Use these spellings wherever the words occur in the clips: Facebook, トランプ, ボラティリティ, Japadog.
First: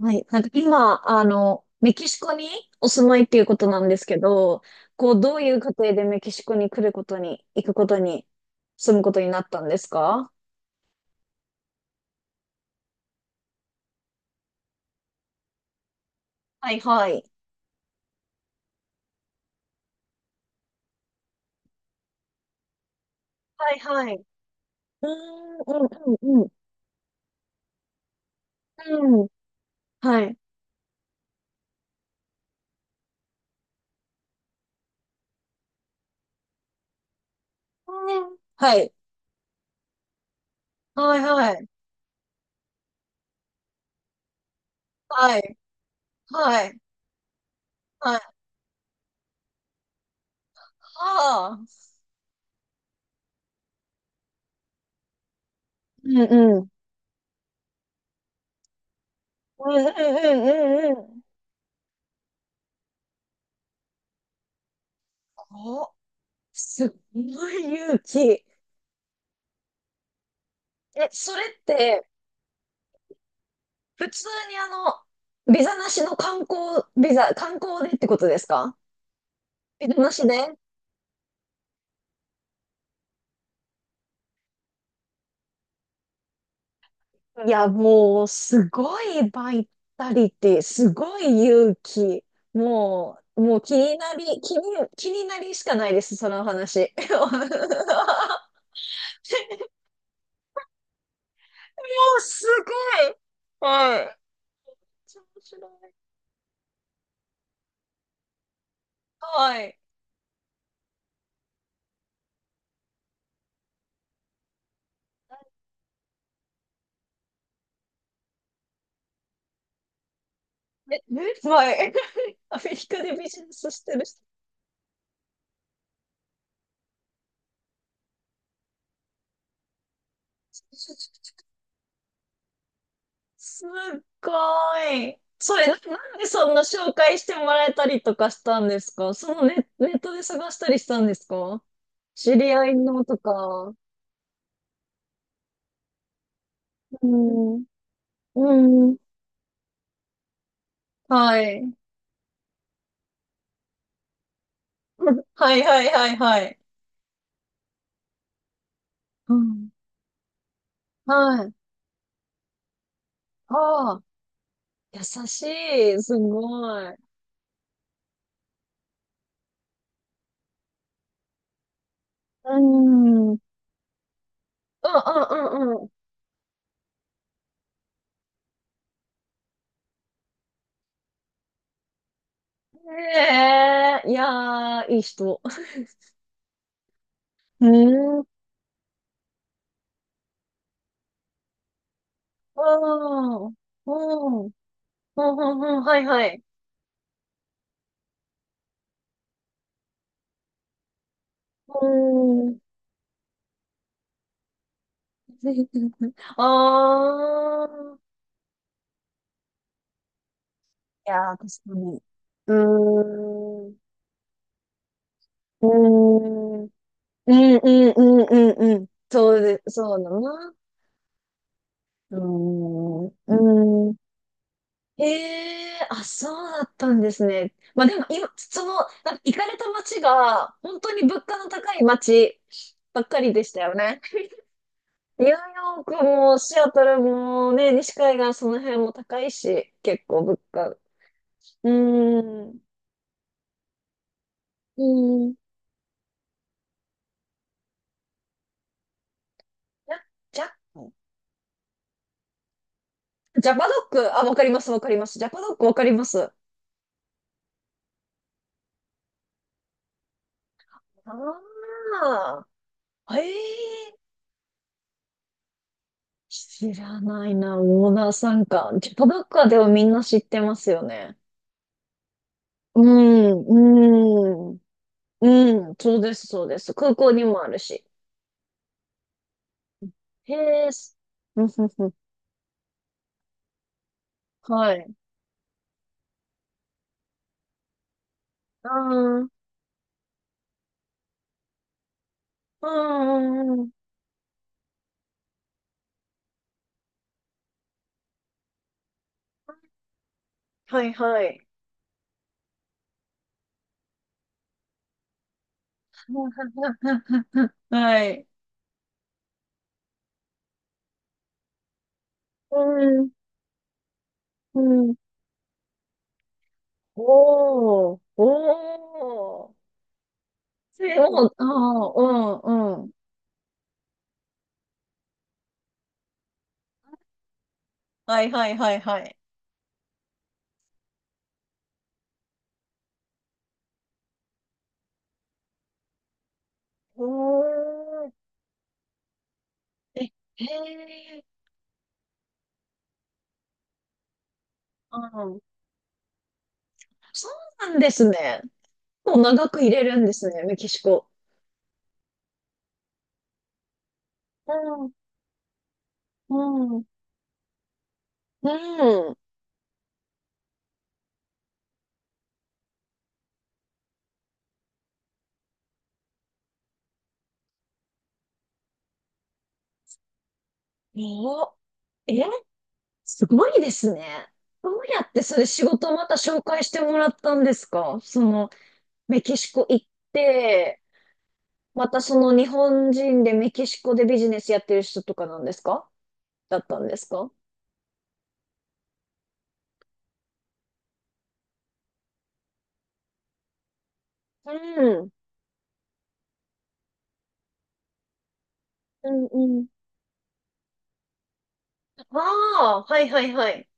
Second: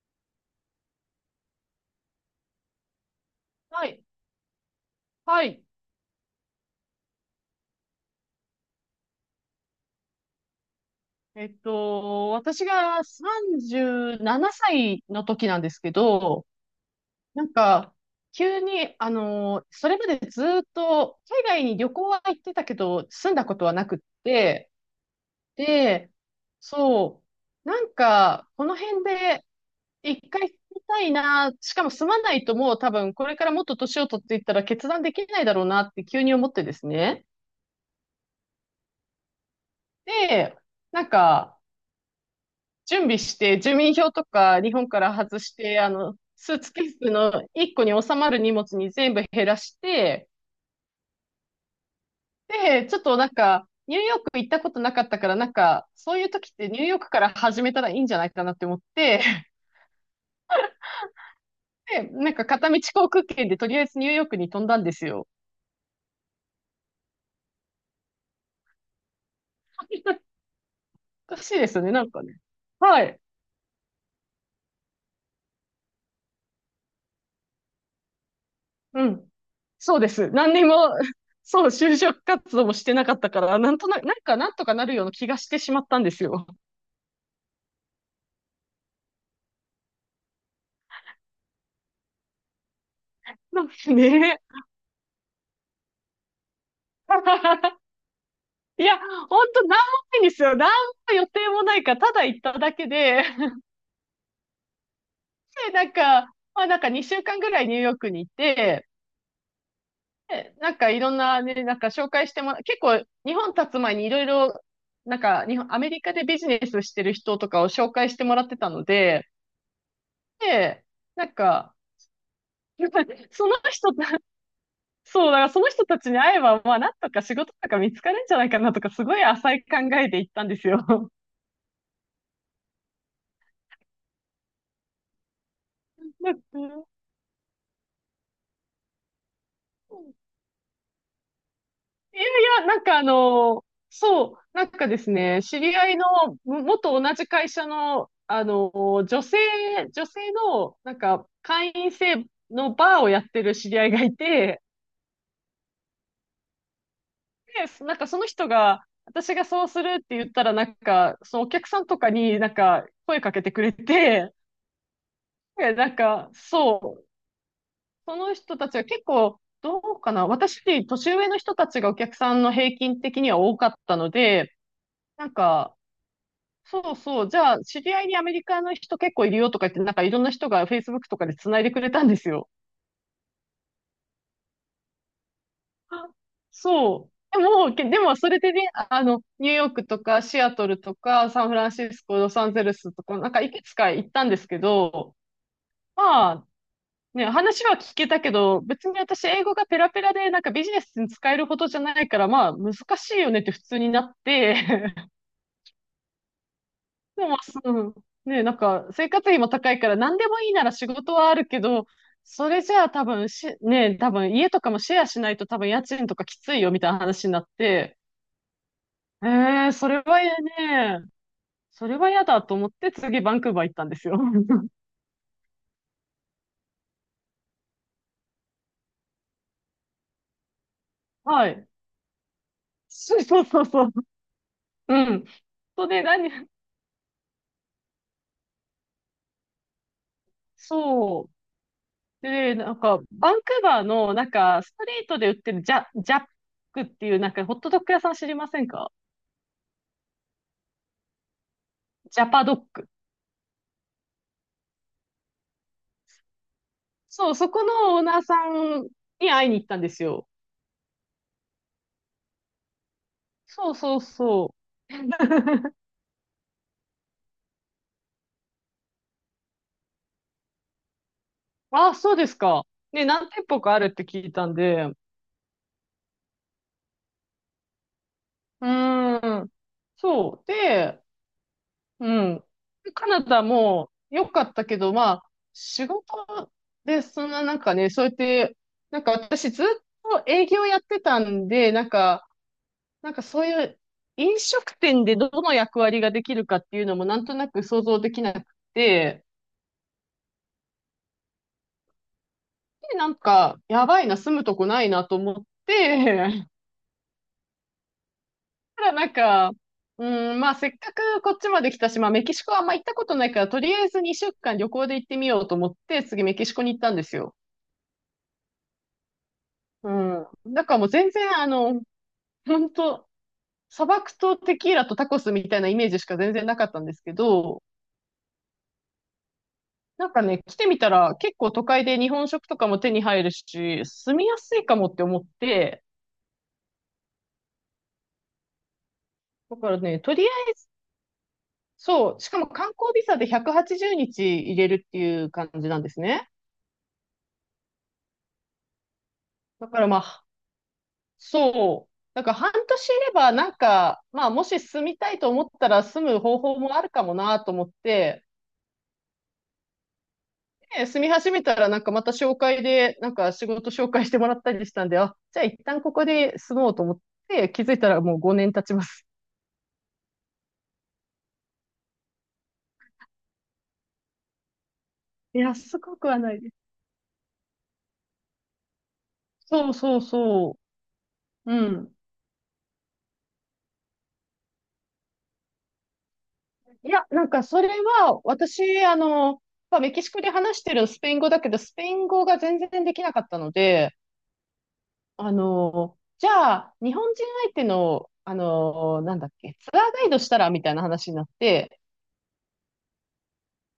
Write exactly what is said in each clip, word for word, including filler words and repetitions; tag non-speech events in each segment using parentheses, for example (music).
はい。なんか今、あの、メキシコにお住まいっていうことなはんでい。すけど、こう、どうはいうい。過程でメキシコに来ることに、行くことに、住むことになったんですか？えっと、私がさんじゅうななさいの時なんですけど、はいはい。なんか、急に、あの、それまでずっと海外に旅行は行ってたけど、住んだことははいなくっはい。うて、ーん、で、うん、うん、そう、なんか、この辺うん。うん。では一い。回住みたいな、しかも住まないともう多分これからもっと年を取っていったら決断できないだろうなって急に思ってですね。うんはい。で、なんはいはか、い。準備して、住民票とか日本からは外しい。て、あの、スーはツい。ケースのいっこに収はい。まる荷物に全部減らして、はあ。で、ちょっとなんか、ニューヨーク行ったことなかったから、なんか、うそういう時んっうん。てニューヨークから始めたらいいんじゃないかなって思って、うんうんうんうんうん。で、なんか片道航空券でとりあえずニューヨークに飛んだんですよ。お、すごい勇気。(laughs) え、そおかれしっいですよね、なて、んかね。はい。普通にあの、ビザなしの観光、ビザ、観光でってことですか？うん。ビザそうでなしす。何で。にも、(laughs) そう、就職活動もしてなかったから、なんとなく、なんかなんとかなるような気がしてしまったんですよ。いや、もう、すごいバイタリティ、すごい勇気。もう、もうなん気かになり、ね。気に、気になりしかないです、その話。(laughs) (laughs) いや、ほんと、なんもないんですよ。なんも予定もないから、たお、だ行っすただけで、ご (laughs) い。はい。面白い。で、なんか、まあなんかにしゅうかんぐらいニューヨークに行って、はい。でなんかいろんなね、なんか紹介してもら、結構日本立つ前にいろいろ、なんか日本、アメリカでビジネスしてる人とかを紹介してもらってたので、で、え、なんえ、はか、い。(laughs) アメリカでビ (laughs) ジそネのスして人るた、人。そう、だからその人たちに会えば、まあなんとか仕事とか見つかるんじゃないかなとか、すごい浅い考えで行ったんですよ。すっごい。それ、ななんでそんな (laughs) 紹介してもらえたりとかしたんですか？そのネ、ネットで探したりしたんですか？知り合あいなんかあのとの、か。そう、なんかですね、知り合いの、も元う同じ会ん。社の、あの、うん。女性、女性の、なんか、はい。会員制のバーをやってる知り合いがいて、(laughs) はいはいはいはい。で、なんかその人が、う私がそん。うするって言ったら、なんか、そのはおい。客さんとかになんか、声かけてくれああ、て、優しで、なんい。すか、ごい。そう、その人たちは結構、どうかな、私より年上の人たちがお客さんのう平ん。均的うんにうんは多かったので、なんうか、んうん。そうそう。じゃあ、知り合いにアメリカの人結構いるよとか言って、なんかいろんな人が Facebook とかで繋いでくれたんですよ。ええいやー、いい人。(laughs) そう。でうも、けでもん。うそれでね、あの、ニューヨークとかシアトルとかサンフランシスコ、ロサンゼルスとか、なんかん。ういん。くつか行ったうんでん。うすん。けど、うんはいはまい。あ、ね、話は聞けたけど、別に私英語がペラペラで、なんかビジネスに使えるほどうじゃないから、まーあ、ん。難しいよねって普通になって、(laughs) でも、そああ。う、ね、なんか、生活費も高いから、何でもいいなら仕い事はやあー、確るかけど、に。そうれじゃあ多分し、ーん。ね、多分家とかもシェアしないと多うー分家賃とかきついん。うんよみたいな話うになっんて、うんうんうん。そうで、ええそそれうだはな。ね、それはうー嫌だと思ってん。う次バンクーバー行ったんーん。ですよ。(laughs) へえ、あ、そうだったんですね。まあでも、今、その、なんか行かれた街が、本当に物価のはい。高い街ばっそかうりそでうしそたうよそう。ね。うん。ニューヨーそうで、ク何、もシアトルもね、西海岸その辺も高いし、結構物価。うそう。ーで、ん。なんか、バンクーバーの、なんか、スうトリートでー売ん。っジてるジャ、ジャックっていう、なんか、ホットドッグ屋さん知りませんか？ャ、ジャ、ジャパドッグ。ジャパドック。あ、わかります、わかります。ジャパドックわかります。そう、そこのオーナーさんに会いに行ったんですよ。ああ。そうえそえ、うそう。(laughs) 知らないな、オーナーさんか。ジャパドックはでもみんな知ってますよね。ああ、そうですか。うね、何店舗かあるん、って聞いたうんで。うん、うん、そうです、そうです。空港にもあるし。ーん。へそう。え、す、で、うんふんふん、うん。カナダも良かったはけい。ど、まあ、仕事で、そんななんかね、そうやって、ああ、なんかうん、私ずっと営業やってたんで、なんか、なんかそうういん、う飲食店でどの役割ができるかっていうのもなんとなく想像できなくて、はい、はい。でなんか、やばいな、住むとこないなと思って、(laughs) (laughs) はい。ただなんか、うん、まあせっかくこっちまで来たし、まあメキシコはうあんま行ったこん、とないから、とりあえずにしゅうかんう旅行ん、で行ってみようと思って、次メキシコに行ったんですよ。おー、おー、うん。だからもう生全お徒。然ああの、あ、う本ん、うん。当砂漠とテキーラとタコスみたいなイメージしか全然なかったんですけど、はいはいはいはい。なんかね、来てみたら結構都会で日本食とかも手に入るし、住みやすいかもって思って、おー、だからね、え、とへりえ、そう。しかも観光ビザでひゃくはちじゅうにち入れるっていううん、感じなんですね。そうなんですね。もう長くだ入かれらるまんであ、すね、メキシコ。そう。だから半年いればなんか、まあもうし住ん、みたいと思ったら住む方法もうあん、るかもなと思って、うん。ね住み始めたらなんかまた紹介で、なんか仕事紹介してもらったりしたんで、あ、じゃあ一旦ここで住もうと思って、気づいたらもうごねん経ちます。お、え、すごいですね。どうやってそいれや、仕す事ごまくたはない紹です。介してもらったんですか？その、メキシコそう行っそうそて、う。うまん。たその日本人でメキシコでビジネスやってる人とかなんですか？だったんいでや、すなんか？かそれは、私、あの、まあ、メキシコで話してるスペイン語だけど、スペイン語が全然できなかったので、うん。あの、じゃあ、日本人相手の、あの、うなんんだっうけ、ん。ツアーガイドしたらみたいな話になって、ああ、はいはいはい。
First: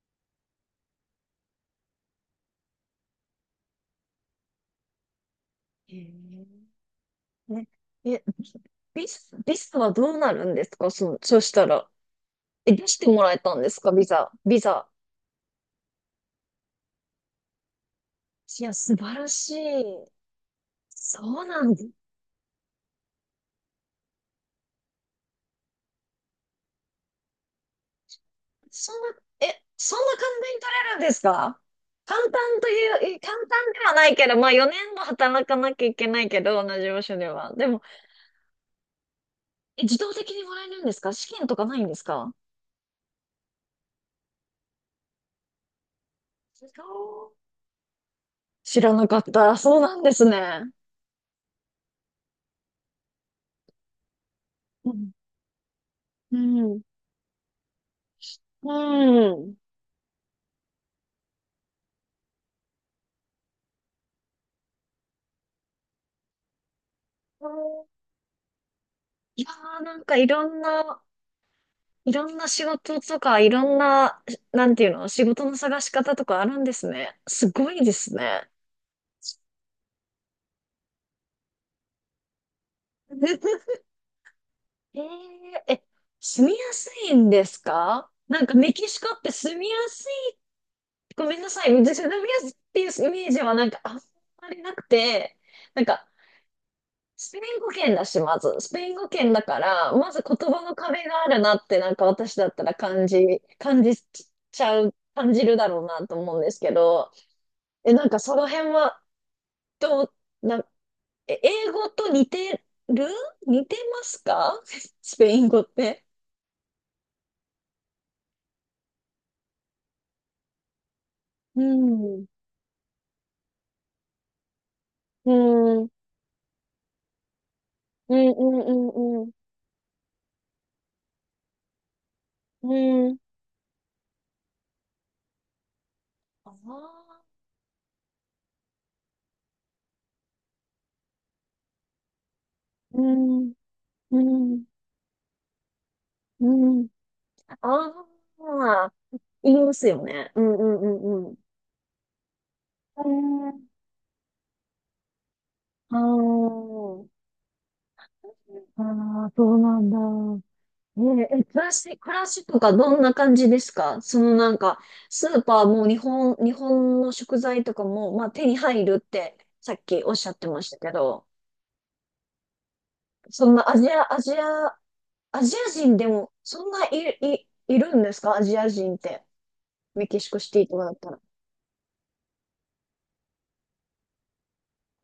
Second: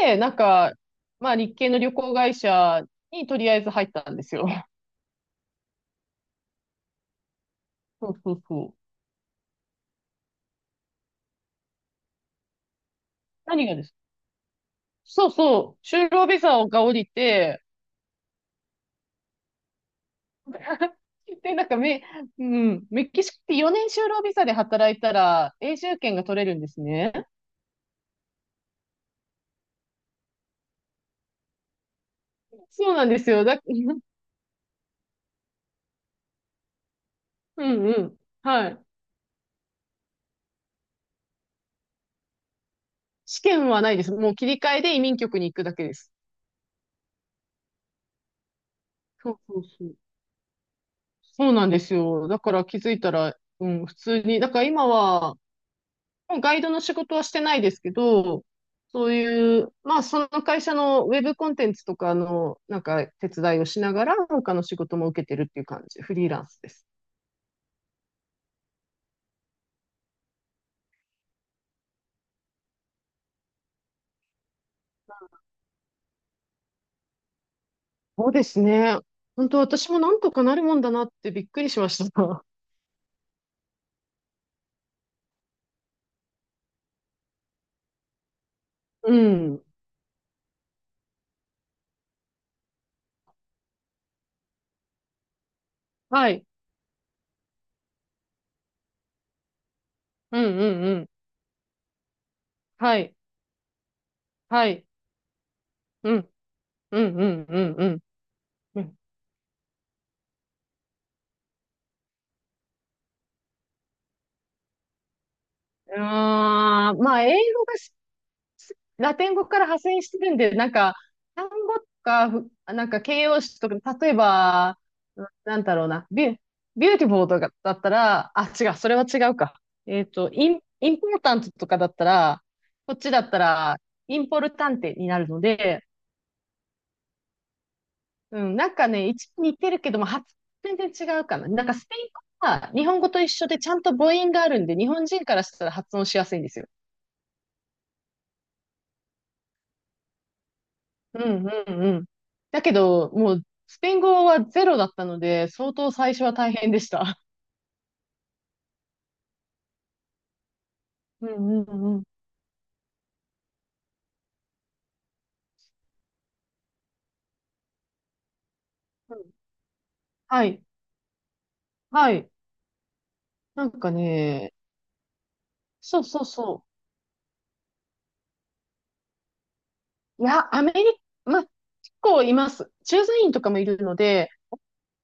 で、なんか、まあ、日系の旅行会社にとりあえず入ったんですよ。へえ。ね、そうえ、そうそう。ビザ、ビザはどうなるんですか？そ、そしたら。え、出してもらえたん何でがすでか？す？ビザ、ビザ。そうそう、就労ビザが降りて、いや、素晴らしい。そうで、ななんんかだ。メ、うん、メキシコってよねん就労ビザで働いたら永住権が取れるんですね。そんな、え、そんな簡単に取れるんですか？簡単とそうなんいう、でえす簡よ。単だ、ではない (laughs) けど、まあよねんも働かなきゃいけないけど、同じ場所では。うでも、んうん。はい。え、自動的にもらえるんですか？試験とかないんですか？試験はないです。もう切り替えで移民局に行くだけです。自動、知らなかっそうそた。うそうそう。なんですね。そうなんですよ。だから気づいたら、うん、普通に、だから今うん。は、うもうガイドのん。仕事はしてないですけど、うそうん。いう、まあその会社のウェブコンテンツとかの、なんか手伝いをしながら、他の仕事も受けてるっていう感じ、フリーランスです。いやー、なんかいろんな、いろんな仕事とか、いろんな、なんていうの、仕事の探し方とかあるんですね。すごいですそうでね。すね。本当私もなんとかなるもんだなってびっくりしました。(laughs) えー、え、住みやすいんですか？なんかメキシ (laughs) うコって住ん。みやすい。ごめんなさい。住みやすいっていうイメージはなんかあんまりなくて、なんかはい。スペイン語圏だし、まず。スペイン語圏だから、まず言うん葉うのんう壁ん。があるなって、なんか私だったらは感い。じ、感じちはゃい。う、感じるだろうなうとん。思うんですけうど、んうんうんうえ、ん。なんかその辺うん、は、どう、な、え、英語と似てる、似てますか？ (laughs) スペイン語って。あー、まあ、英語がし、ラテン語から派生してるんで、なんか、単語うとん。か、ふなんか形容詞とか、例えば、うんうなんだん。うろん、うな、ビュ、ビューティフォーとかだったうん、ら、あ、違う、それは違うん、うか。えっと、イン、インポータントとかだったら、うこっちん。だったら、インポルタンテになるので、ああ。うん、なんかね、一似てるけども、発音全然違うかな。なんかスペイン語は日う本語と一緒ん。でちゃんと母う音があるん。んで、日本人からしたら発音しやすいんうですよ。ん。ああ。言いますよね。うん、うん、ううん、うん。んうんうん。だけえー、ど、もうスペイン語はゼロだったので、相当あ最初は大変でしーた。あー、そうなんだ。えうー、え、暮んうらんうし、ん暮らしとかどんな感じですか？そのなんか、スーパーも日本、日本の食材とかも、まあ手に入るっうん。てさっきおっしゃっはてまい。したけど、はい。そんななんアジかア、アジね、ア、アジア人そうでそうもそそんないい、い、いるんですか？アジア人って。メキう。いシコシや、アティメとリかだったら。カ、まあ、結構います。駐在員とかもいるので、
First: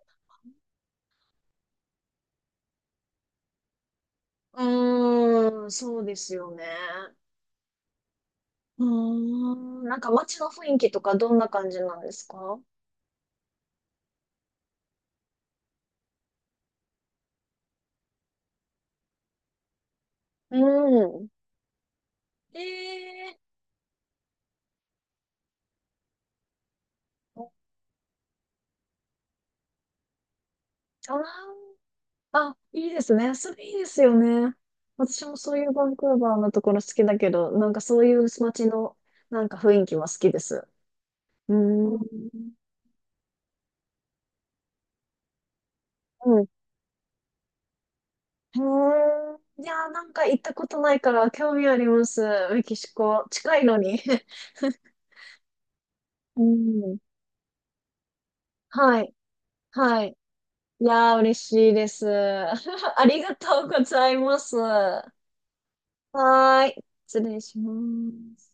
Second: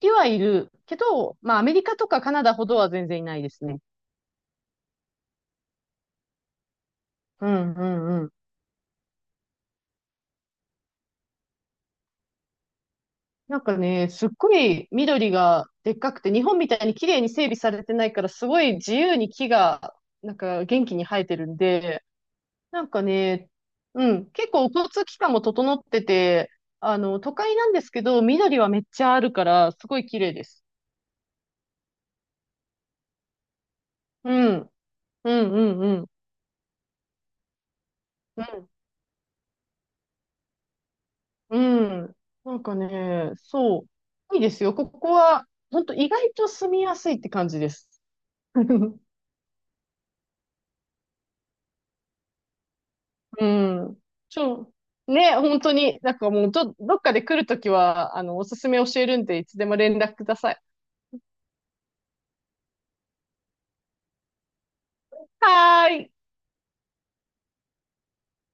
いはいるけど、まあ、アメリカとかカナダほどは全然いないですね。うーん、そうですよね。うんうんうん。うーん、なんか街の雰囲気とかどんな感じなんですか？なんかね、すっごい緑がでっかくて、日本みたいに綺麗に整備されてないから、すごい自由に木が、なんうか元気に生えん。てるんで、えなんかえね、うん、結構交通機関も整ってて、あの、都ー会なんですけど、緑はめっちゃあるから、すごい綺麗です。トラン、あ、いいですね。それいいですようね。ん、私うもん、そうういうん、バンうクん、ーバーのところ好きだけど、なんかそういう街うのなんか雰囲気は好きです。うん、ーうん。ん。なんかね、そう、いいですよ。ここは、本当意う外んうん。と住みやすいって感じです。う (laughs) ーん。いやー、なんか行ったことないから興味あります。メキシコ。う近いのに。ん。ちょ、ね、本当に、なんか (laughs) うもう、ど、どん。っかで来るときは、あの、おす (laughs) すめ教はえい。るんで、いつでも連は絡い。ください。いやー、嬉しいです。(laughs) ありがとうございます。ははーい。ーい。失礼します。